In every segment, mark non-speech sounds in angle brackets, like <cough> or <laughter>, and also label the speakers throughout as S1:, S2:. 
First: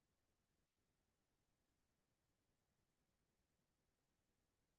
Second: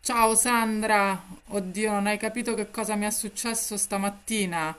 S1: Ciao Sandra, oddio, non hai capito che cosa mi è successo stamattina.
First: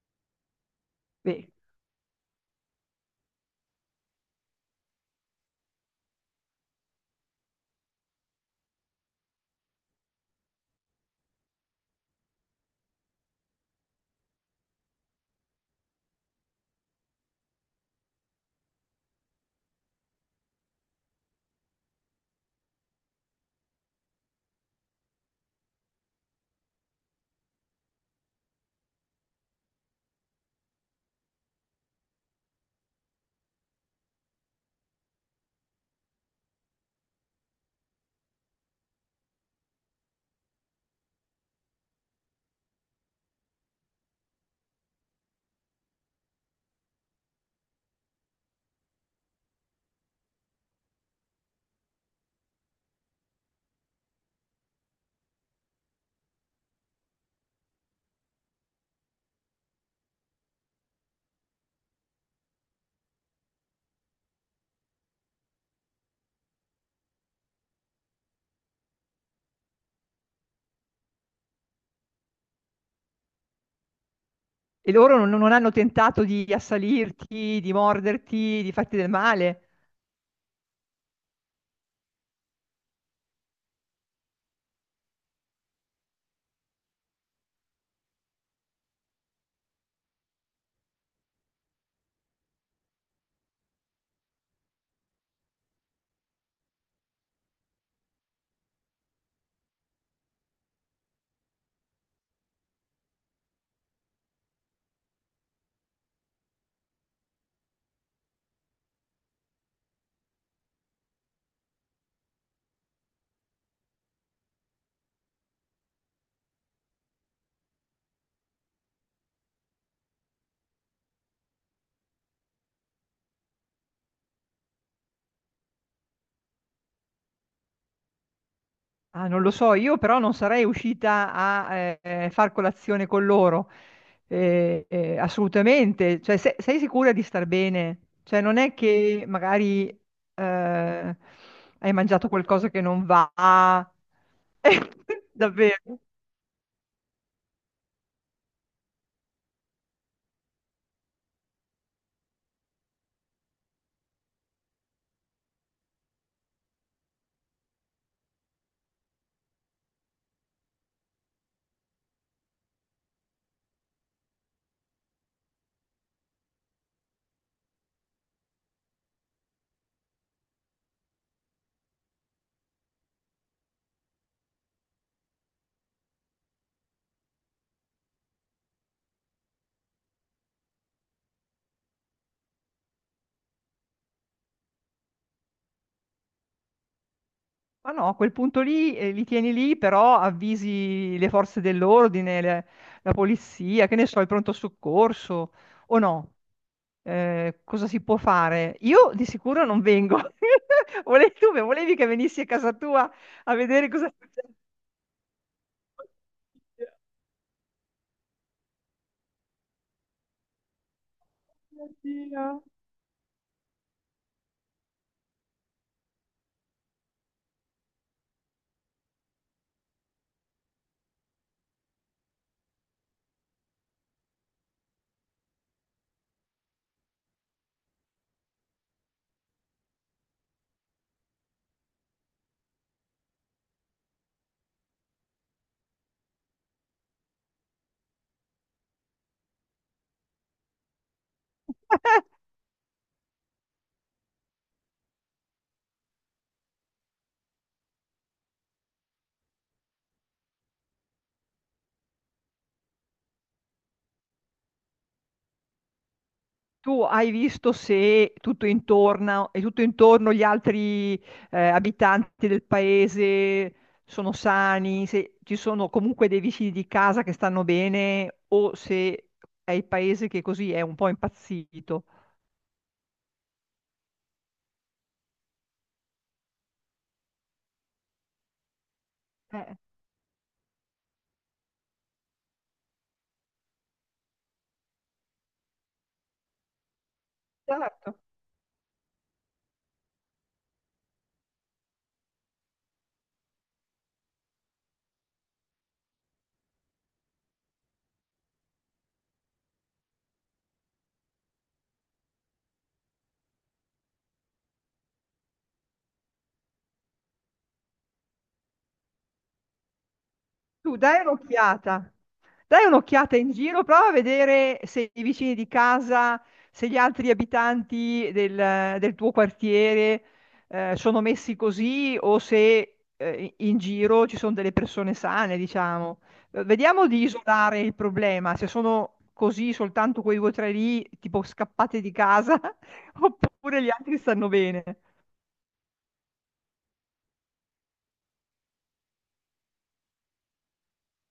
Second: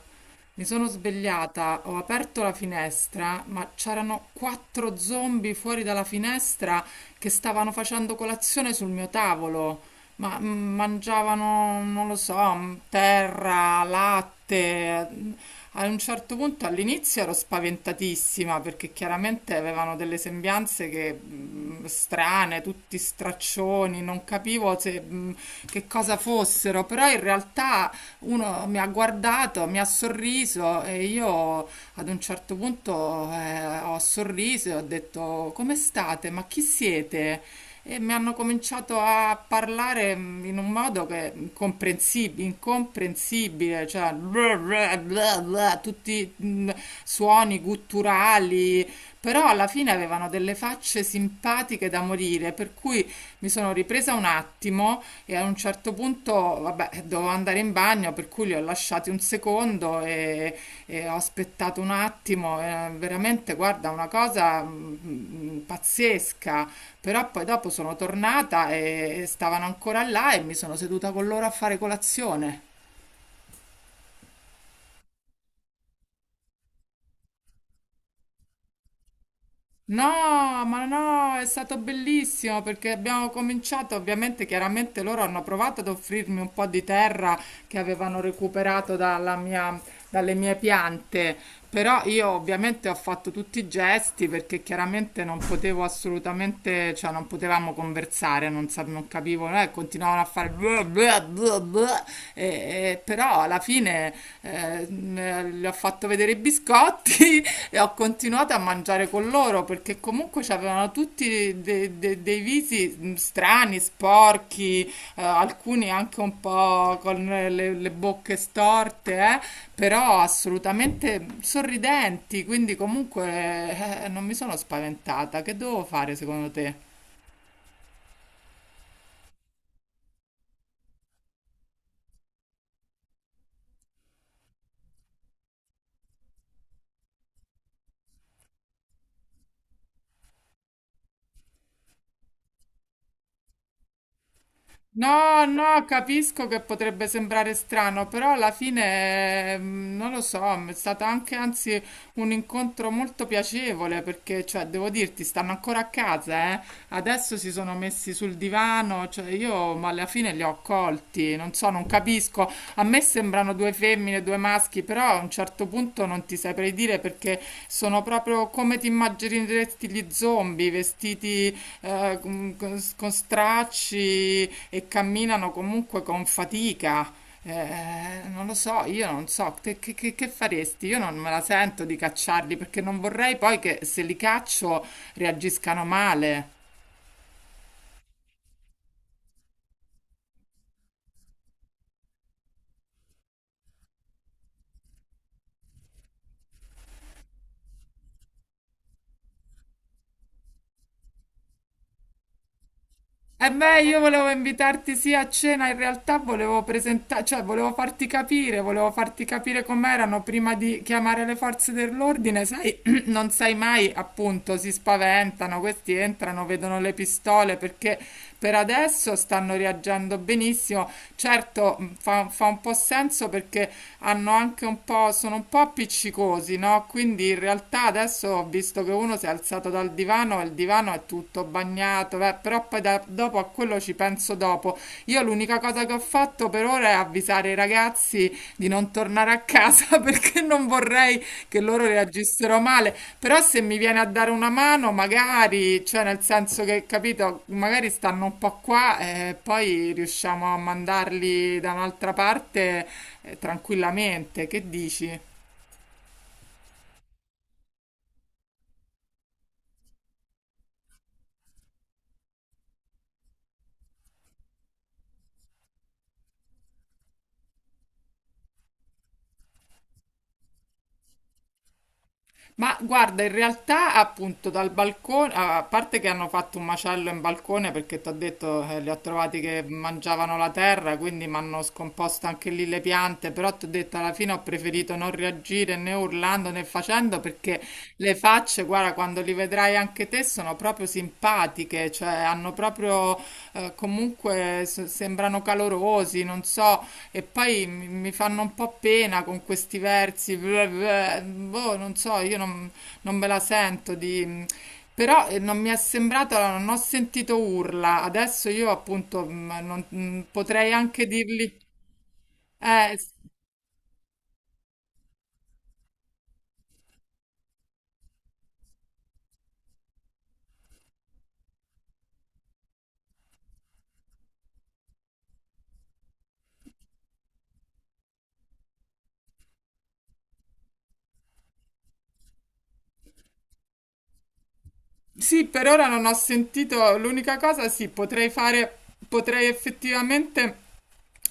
S1: Mi sono
S2: Beh,
S1: svegliata, ho aperto la finestra, ma c'erano quattro zombie fuori dalla finestra che stavano facendo colazione sul mio tavolo. Ma mangiavano, non lo so, terra, latte. A un certo punto all'inizio ero spaventatissima perché chiaramente avevano delle sembianze che strane, tutti straccioni, non capivo se, che cosa fossero, però in realtà uno mi ha guardato, mi ha sorriso e io ad un certo punto ho sorriso e ho detto come state? Ma chi siete? E mi hanno cominciato a parlare in un modo che incomprensibile, cioè bla bla bla bla, tutti suoni gutturali, però alla fine avevano delle facce simpatiche da morire, per cui mi sono ripresa un attimo e a un certo punto, vabbè, dovevo andare in bagno, per cui li ho lasciati un secondo e ho aspettato un attimo. Veramente, guarda, una cosa pazzesca. Però poi dopo sono tornata e stavano ancora là e mi sono seduta con loro a fare colazione.
S2: e loro non hanno tentato di assalirti, di morderti, di farti del male?
S1: No, ma no, è stato bellissimo perché abbiamo cominciato, ovviamente, chiaramente loro hanno provato ad offrirmi un po' di terra che avevano recuperato dalle mie piante, però io ovviamente ho fatto tutti i gesti perché chiaramente non potevo assolutamente, cioè non potevamo conversare, non capivo, continuavano a fare... bleh, bleh, bleh, bleh. E- però alla fine le ho fatto vedere i biscotti <laughs> e ho continuato a mangiare con loro perché comunque avevano tutti dei visi strani, sporchi, alcuni anche un po' con le bocche storte, però assolutamente sorridenti, quindi comunque non mi sono spaventata. Che devo fare secondo te?
S2: Ah, non lo so, io però non sarei uscita a far colazione con loro. Assolutamente. Cioè, sei sicura di star bene? Cioè, non è che magari eh, hai mangiato qualcosa che non va. <laughs>
S1: No, no,
S2: Davvero.
S1: capisco che potrebbe sembrare strano, però alla fine, non lo so, è stato anche anzi un incontro molto piacevole perché, cioè, devo dirti, stanno ancora a casa, eh. Adesso si sono messi sul divano, cioè io, ma alla fine li ho colti, non so, non capisco. A me sembrano due femmine, due maschi, però a un certo questo punto non ti saprei dire perché sono proprio come ti immagineresti gli zombie, vestiti con stracci e camminano comunque con fatica. Non lo so, io non so, che faresti? Io non me la sento di cacciarli perché non vorrei poi che se li caccio reagiscano male.
S2: Ma no, a quel punto lì li tieni lì, però avvisi le forze dell'ordine, la polizia, che ne so, il pronto soccorso o no. Cosa si può fare? Io di sicuro non vengo. <laughs> Volevi, volevi che venissi a casa tua
S1: E
S2: a
S1: beh,
S2: vedere
S1: io
S2: cosa
S1: volevo
S2: succede?
S1: invitarti sì a cena, in realtà volevo presentare, cioè volevo farti capire com'erano prima di chiamare le forze
S2: Mio
S1: dell'ordine,
S2: Dio.
S1: sai, <clears throat> non sai mai, appunto, si spaventano, questi entrano, vedono le pistole perché per adesso stanno reagendo benissimo. Certo, fa un po' senso perché hanno anche un po', sono un po' appiccicosi, no? Quindi in realtà adesso ho visto che uno si è alzato dal divano e il divano è tutto bagnato, beh, però poi dopo a quello ci penso dopo. Io l'unica cosa che ho fatto per ora è avvisare i ragazzi di non tornare a casa <laughs> perché non vorrei che loro reagissero male. Però se mi viene a dare una mano, magari, cioè nel senso che, capito, magari stanno un po' qua e poi riusciamo a mandarli da un'altra parte tranquillamente. Che dici?
S2: Tu hai visto se tutto intorno e tutto intorno gli altri abitanti del paese sono sani, se ci sono comunque dei vicini di casa che stanno bene o se è il paese che così è un po' impazzito.
S1: Ma guarda, in realtà appunto dal balcone, a parte che hanno fatto un macello in balcone perché ti ho detto li ho trovati che
S2: Eh,
S1: mangiavano la terra, quindi mi hanno scomposto anche lì le piante, però ti ho detto alla fine ho preferito non reagire né urlando né facendo perché le
S2: certo.
S1: facce, guarda, quando li vedrai anche te sono proprio simpatiche, cioè hanno proprio comunque sembrano calorosi, non so, e poi mi fanno un po' pena con questi versi, bleh, bleh, boh, non so, io non, non me la sento di... Però non mi è sembrato, non ho sentito urla. Adesso io appunto potrei
S2: Tu
S1: anche dirgli,
S2: dai
S1: eh,
S2: un'occhiata in giro, prova a vedere se i vicini di casa, se gli altri abitanti del tuo quartiere sono messi così o se in giro ci sono delle persone sane, diciamo. Vediamo di isolare il problema, se sono così soltanto quei due o tre lì, tipo scappate di casa, <laughs> oppure gli altri stanno bene.
S1: Sì, per ora non ho sentito l'unica cosa, sì, potrei fare, potrei effettivamente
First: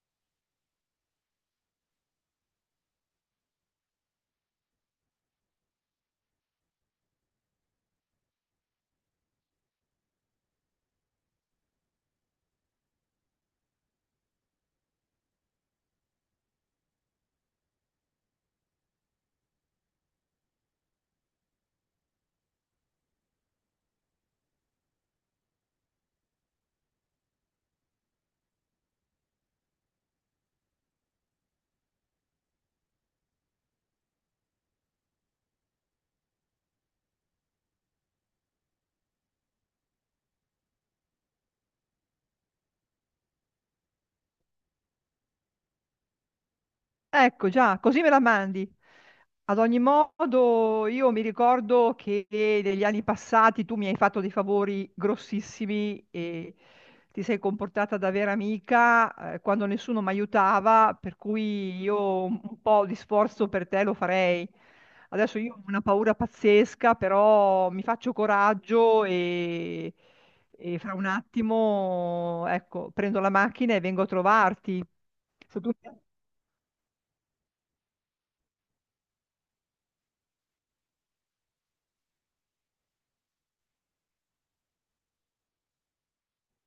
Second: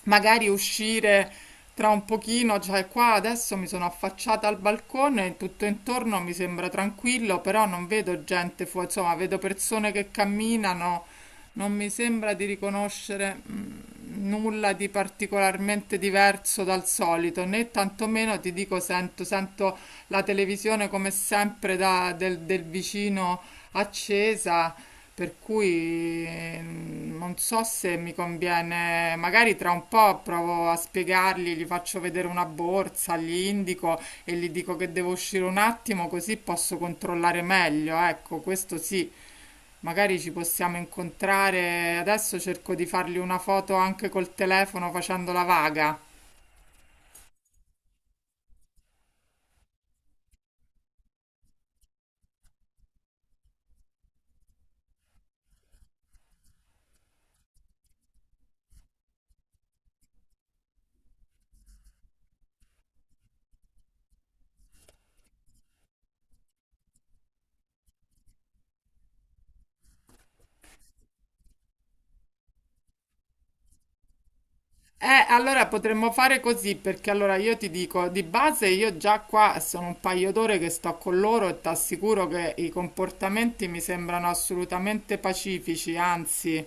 S1: magari uscire tra un pochino, cioè qua adesso mi sono affacciata al balcone, tutto intorno mi sembra tranquillo, però non vedo gente fuori, insomma, vedo persone che camminano, non mi sembra di riconoscere nulla di particolarmente diverso dal solito, né tantomeno ti dico sento la televisione come sempre del vicino accesa, per cui non so se mi conviene, magari tra un po' provo a spiegargli, gli faccio vedere una borsa, gli indico e gli dico che devo uscire un attimo così posso controllare meglio, ecco, questo sì. Magari ci possiamo incontrare. Adesso cerco di fargli una foto anche col telefono facendo la vaga.
S2: Ecco già, così me la mandi. Ad ogni modo, io mi ricordo che negli anni passati tu mi hai fatto dei favori grossissimi e ti sei comportata da vera amica, quando nessuno mi aiutava, per cui io un po' di sforzo per te lo farei. Adesso io ho una paura pazzesca, però mi faccio coraggio e fra un attimo, ecco, prendo la macchina e vengo a trovarti. Se
S1: Allora
S2: tu-
S1: potremmo fare così perché allora io ti dico di base io già qua sono un paio d'ore che sto con loro e ti assicuro che i comportamenti mi sembrano assolutamente pacifici, anzi,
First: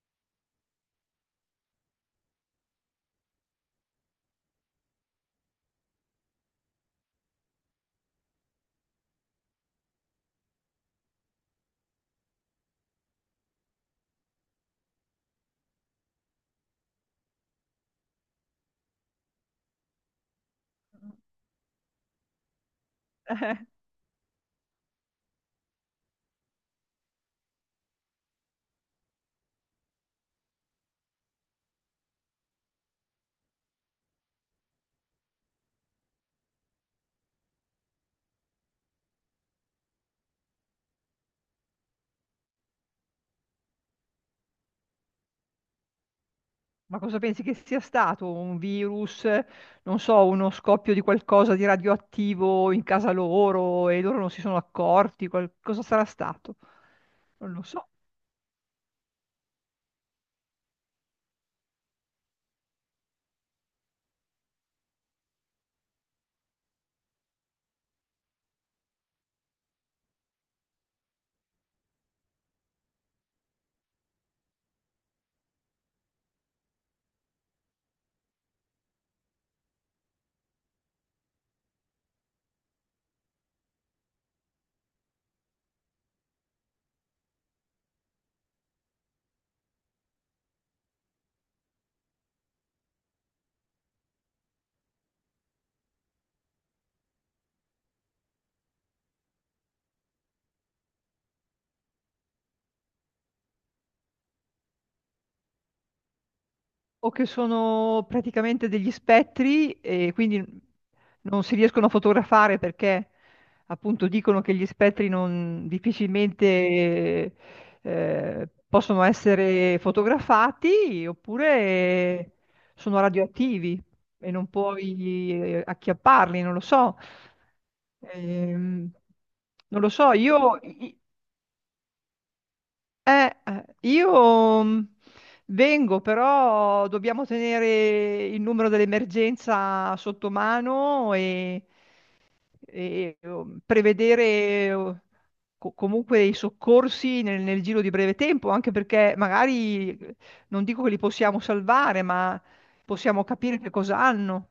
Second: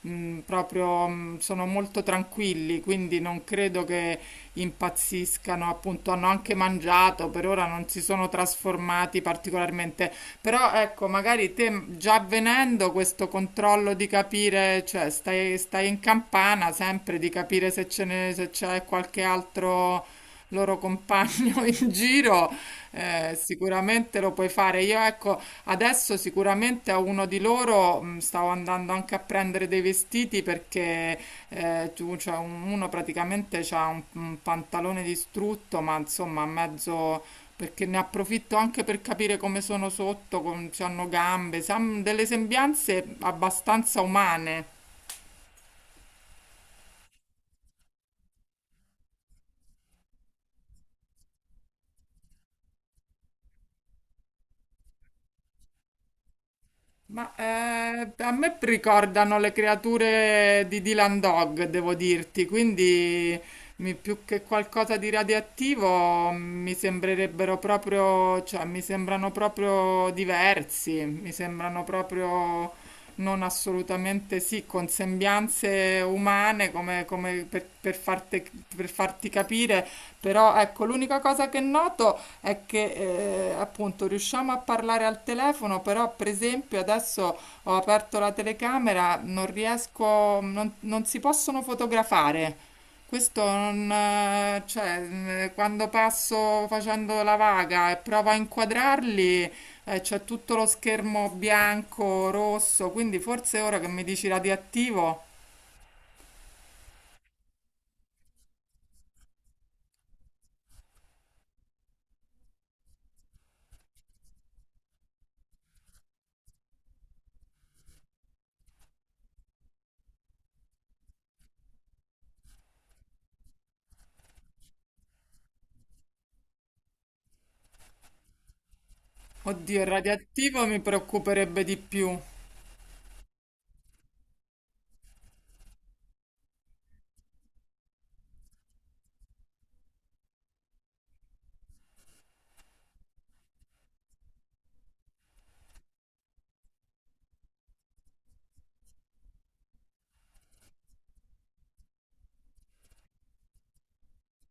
S1: proprio sono molto tranquilli, quindi non credo che impazziscano, appunto hanno anche mangiato, per ora non si sono trasformati particolarmente. Però ecco, magari te già venendo questo controllo di capire, cioè stai in campana sempre di capire se se c'è qualche altro loro compagno <laughs> in giro sicuramente lo puoi fare. Io ecco, adesso sicuramente a uno di loro stavo andando anche a prendere dei vestiti perché tu, cioè, uno praticamente ha un pantalone distrutto, ma insomma a mezzo... Perché ne approfitto anche per capire come sono sotto, come hanno gambe, se han delle sembianze abbastanza umane.
S2: Ma cosa pensi che sia stato? Un virus, non so, uno scoppio di qualcosa di radioattivo in casa loro e loro non si sono accorti? Cosa sarà stato?
S1: Ma
S2: Non lo so.
S1: a me ricordano le creature di Dylan Dog, devo dirti, quindi più che qualcosa di radioattivo mi sembrerebbero proprio, cioè mi sembrano proprio diversi, mi sembrano proprio non assolutamente sì, con sembianze umane come per farti, capire, però ecco, l'unica cosa che noto è che appunto riusciamo a parlare al telefono, però per esempio adesso ho aperto la telecamera, non riesco, non si possono fotografare. Questo non, quando passo facendo la vaga e provo a inquadrarli, c'è tutto lo schermo bianco, rosso, quindi forse ora che mi dici radioattivo,
S2: O che sono praticamente degli spettri e quindi non si riescono a fotografare perché appunto dicono che gli spettri non difficilmente possono essere fotografati, oppure sono radioattivi e non puoi acchiapparli, non lo so. Ehm,
S1: oddio,
S2: non
S1: il
S2: lo so,
S1: radioattivo mi preoccuperebbe di più.
S2: io vengo, però dobbiamo tenere il numero dell'emergenza sotto mano e, prevedere comunque i soccorsi nel giro di breve tempo, anche perché magari non dico che li possiamo salvare, ma possiamo capire che cosa hanno.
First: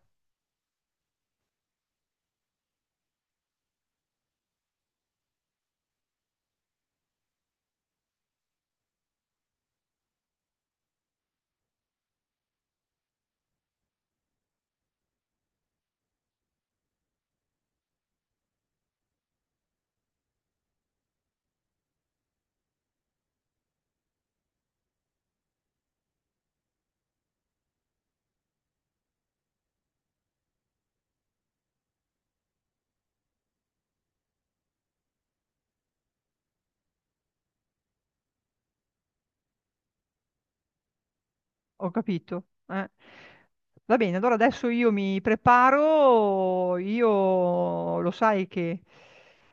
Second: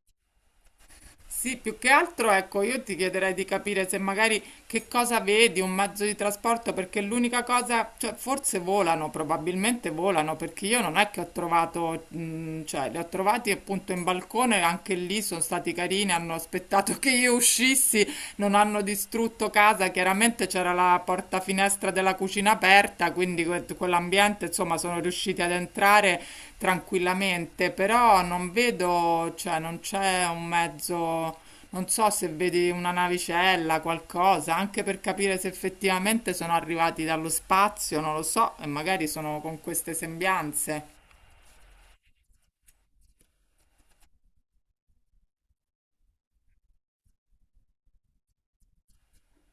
S1: Sì, più che altro, ecco, io ti chiederei di capire se magari che cosa vedi, un mezzo di trasporto, perché l'unica cosa, cioè forse volano, probabilmente volano, perché io non è che ho trovato, cioè li ho trovati appunto in balcone, anche lì sono stati carini, hanno aspettato <laughs> che io uscissi. Non hanno distrutto casa, chiaramente c'era la porta finestra della cucina aperta, quindi quell'ambiente, insomma, sono riusciti ad entrare tranquillamente, però non vedo, cioè non c'è un mezzo, non so se vedi una navicella, qualcosa, anche per capire se effettivamente sono arrivati dallo spazio, non lo so, e magari sono con queste sembianze.
S2: Ho capito. Eh. Va bene, allora adesso io mi preparo, io lo sai che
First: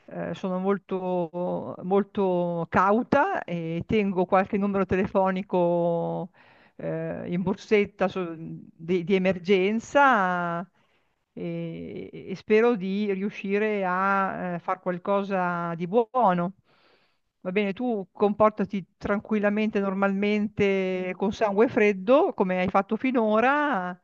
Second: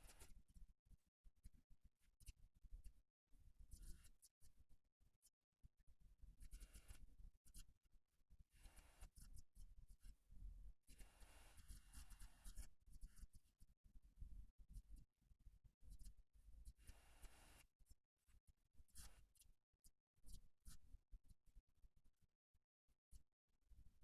S2: sono molto, molto cauta e tengo qualche numero telefonico in borsetta di emergenza e spero di riuscire a far qualcosa di buono. Va bene, tu comportati tranquillamente, normalmente, con sangue freddo, come hai fatto finora.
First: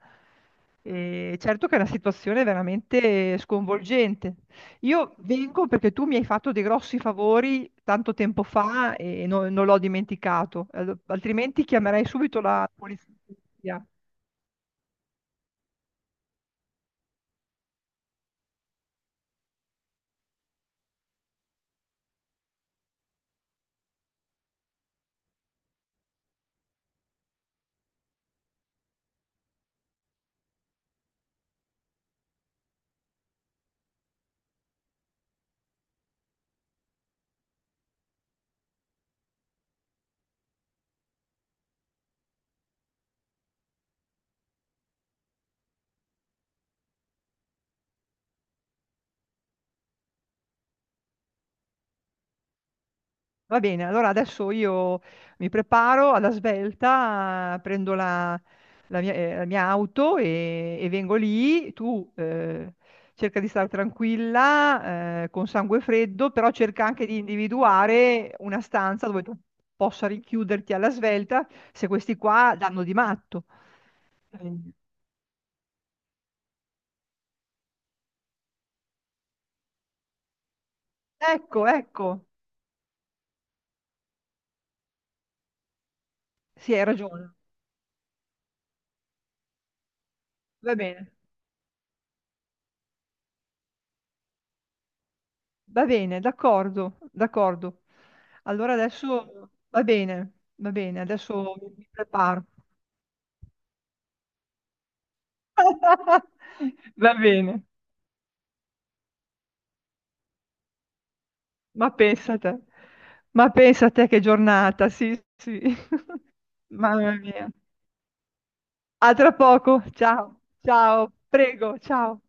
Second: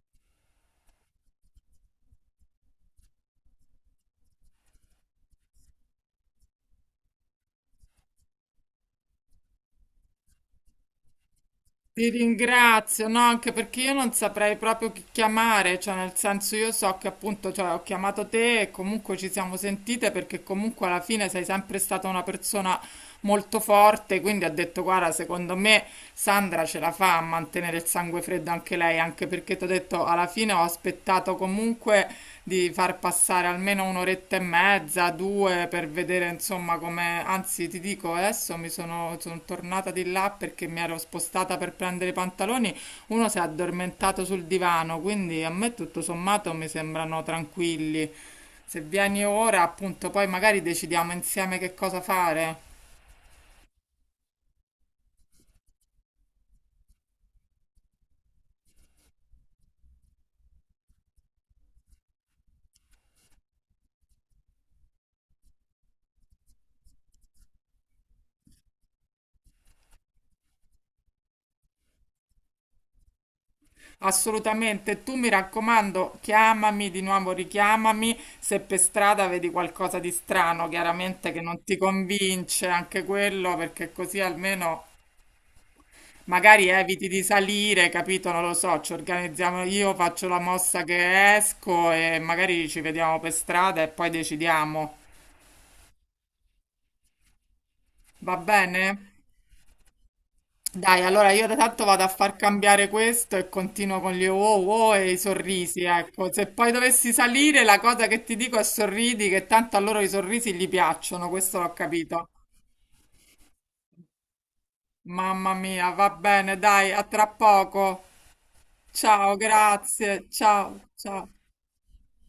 S2: E certo che è una situazione veramente sconvolgente. Io vengo perché tu mi hai fatto dei grossi favori tanto tempo fa e non l'ho dimenticato, altrimenti chiamerei
S1: Ti
S2: subito la
S1: ringrazio, no, anche perché
S2: polizia.
S1: io non saprei proprio chi chiamare, cioè nel senso io so che appunto cioè, ho chiamato te e comunque ci siamo sentite perché comunque alla fine sei sempre stata una persona molto forte, quindi ha detto guarda, secondo me Sandra ce la fa a mantenere il sangue freddo anche lei, anche perché ti ho detto alla fine ho aspettato comunque di far passare almeno un'oretta e mezza, due per vedere insomma come, anzi ti dico adesso sono tornata di là perché mi ero spostata per prendere i pantaloni, uno si è addormentato sul divano, quindi a me tutto sommato mi sembrano tranquilli. Se vieni ora, appunto, poi magari decidiamo insieme che cosa fare.
S2: Va bene, allora adesso io mi preparo alla svelta, prendo la mia auto e vengo lì. Tu cerca di stare tranquilla, con sangue freddo, però cerca anche di individuare una stanza dove tu possa rinchiuderti alla svelta se questi qua danno di matto. Quindi-
S1: Assolutamente, tu mi raccomando, chiamami di nuovo, richiamami se per strada vedi qualcosa di strano, chiaramente che non
S2: Ecco,
S1: ti
S2: ecco,
S1: convince anche quello, perché così almeno magari
S2: sì, hai
S1: eviti di
S2: ragione.
S1: salire, capito? Non lo so, ci organizziamo io, faccio la
S2: Va
S1: mossa
S2: bene.
S1: che esco e magari ci vediamo per strada e poi decidiamo.
S2: Va bene, d'accordo, d'accordo.
S1: Va
S2: Allora
S1: bene?
S2: adesso va bene,
S1: Dai, allora io
S2: adesso
S1: tanto
S2: mi
S1: vado a far
S2: preparo.
S1: cambiare questo e continuo con gli wow wow e i sorrisi, ecco. Se poi
S2: <laughs>
S1: dovessi
S2: Va bene,
S1: salire, la cosa che ti dico è sorridi, che tanto a loro i sorrisi gli piacciono, questo l'ho
S2: ma
S1: capito.
S2: pensa a te, ma pensa a te che giornata, sì,
S1: Mamma
S2: sì.
S1: mia, va
S2: <laughs>
S1: bene, dai, a
S2: Mamma
S1: tra
S2: mia.
S1: poco.
S2: A tra
S1: Ciao,
S2: poco,
S1: grazie,
S2: ciao,
S1: ciao,
S2: ciao,
S1: ciao.
S2: prego, ciao.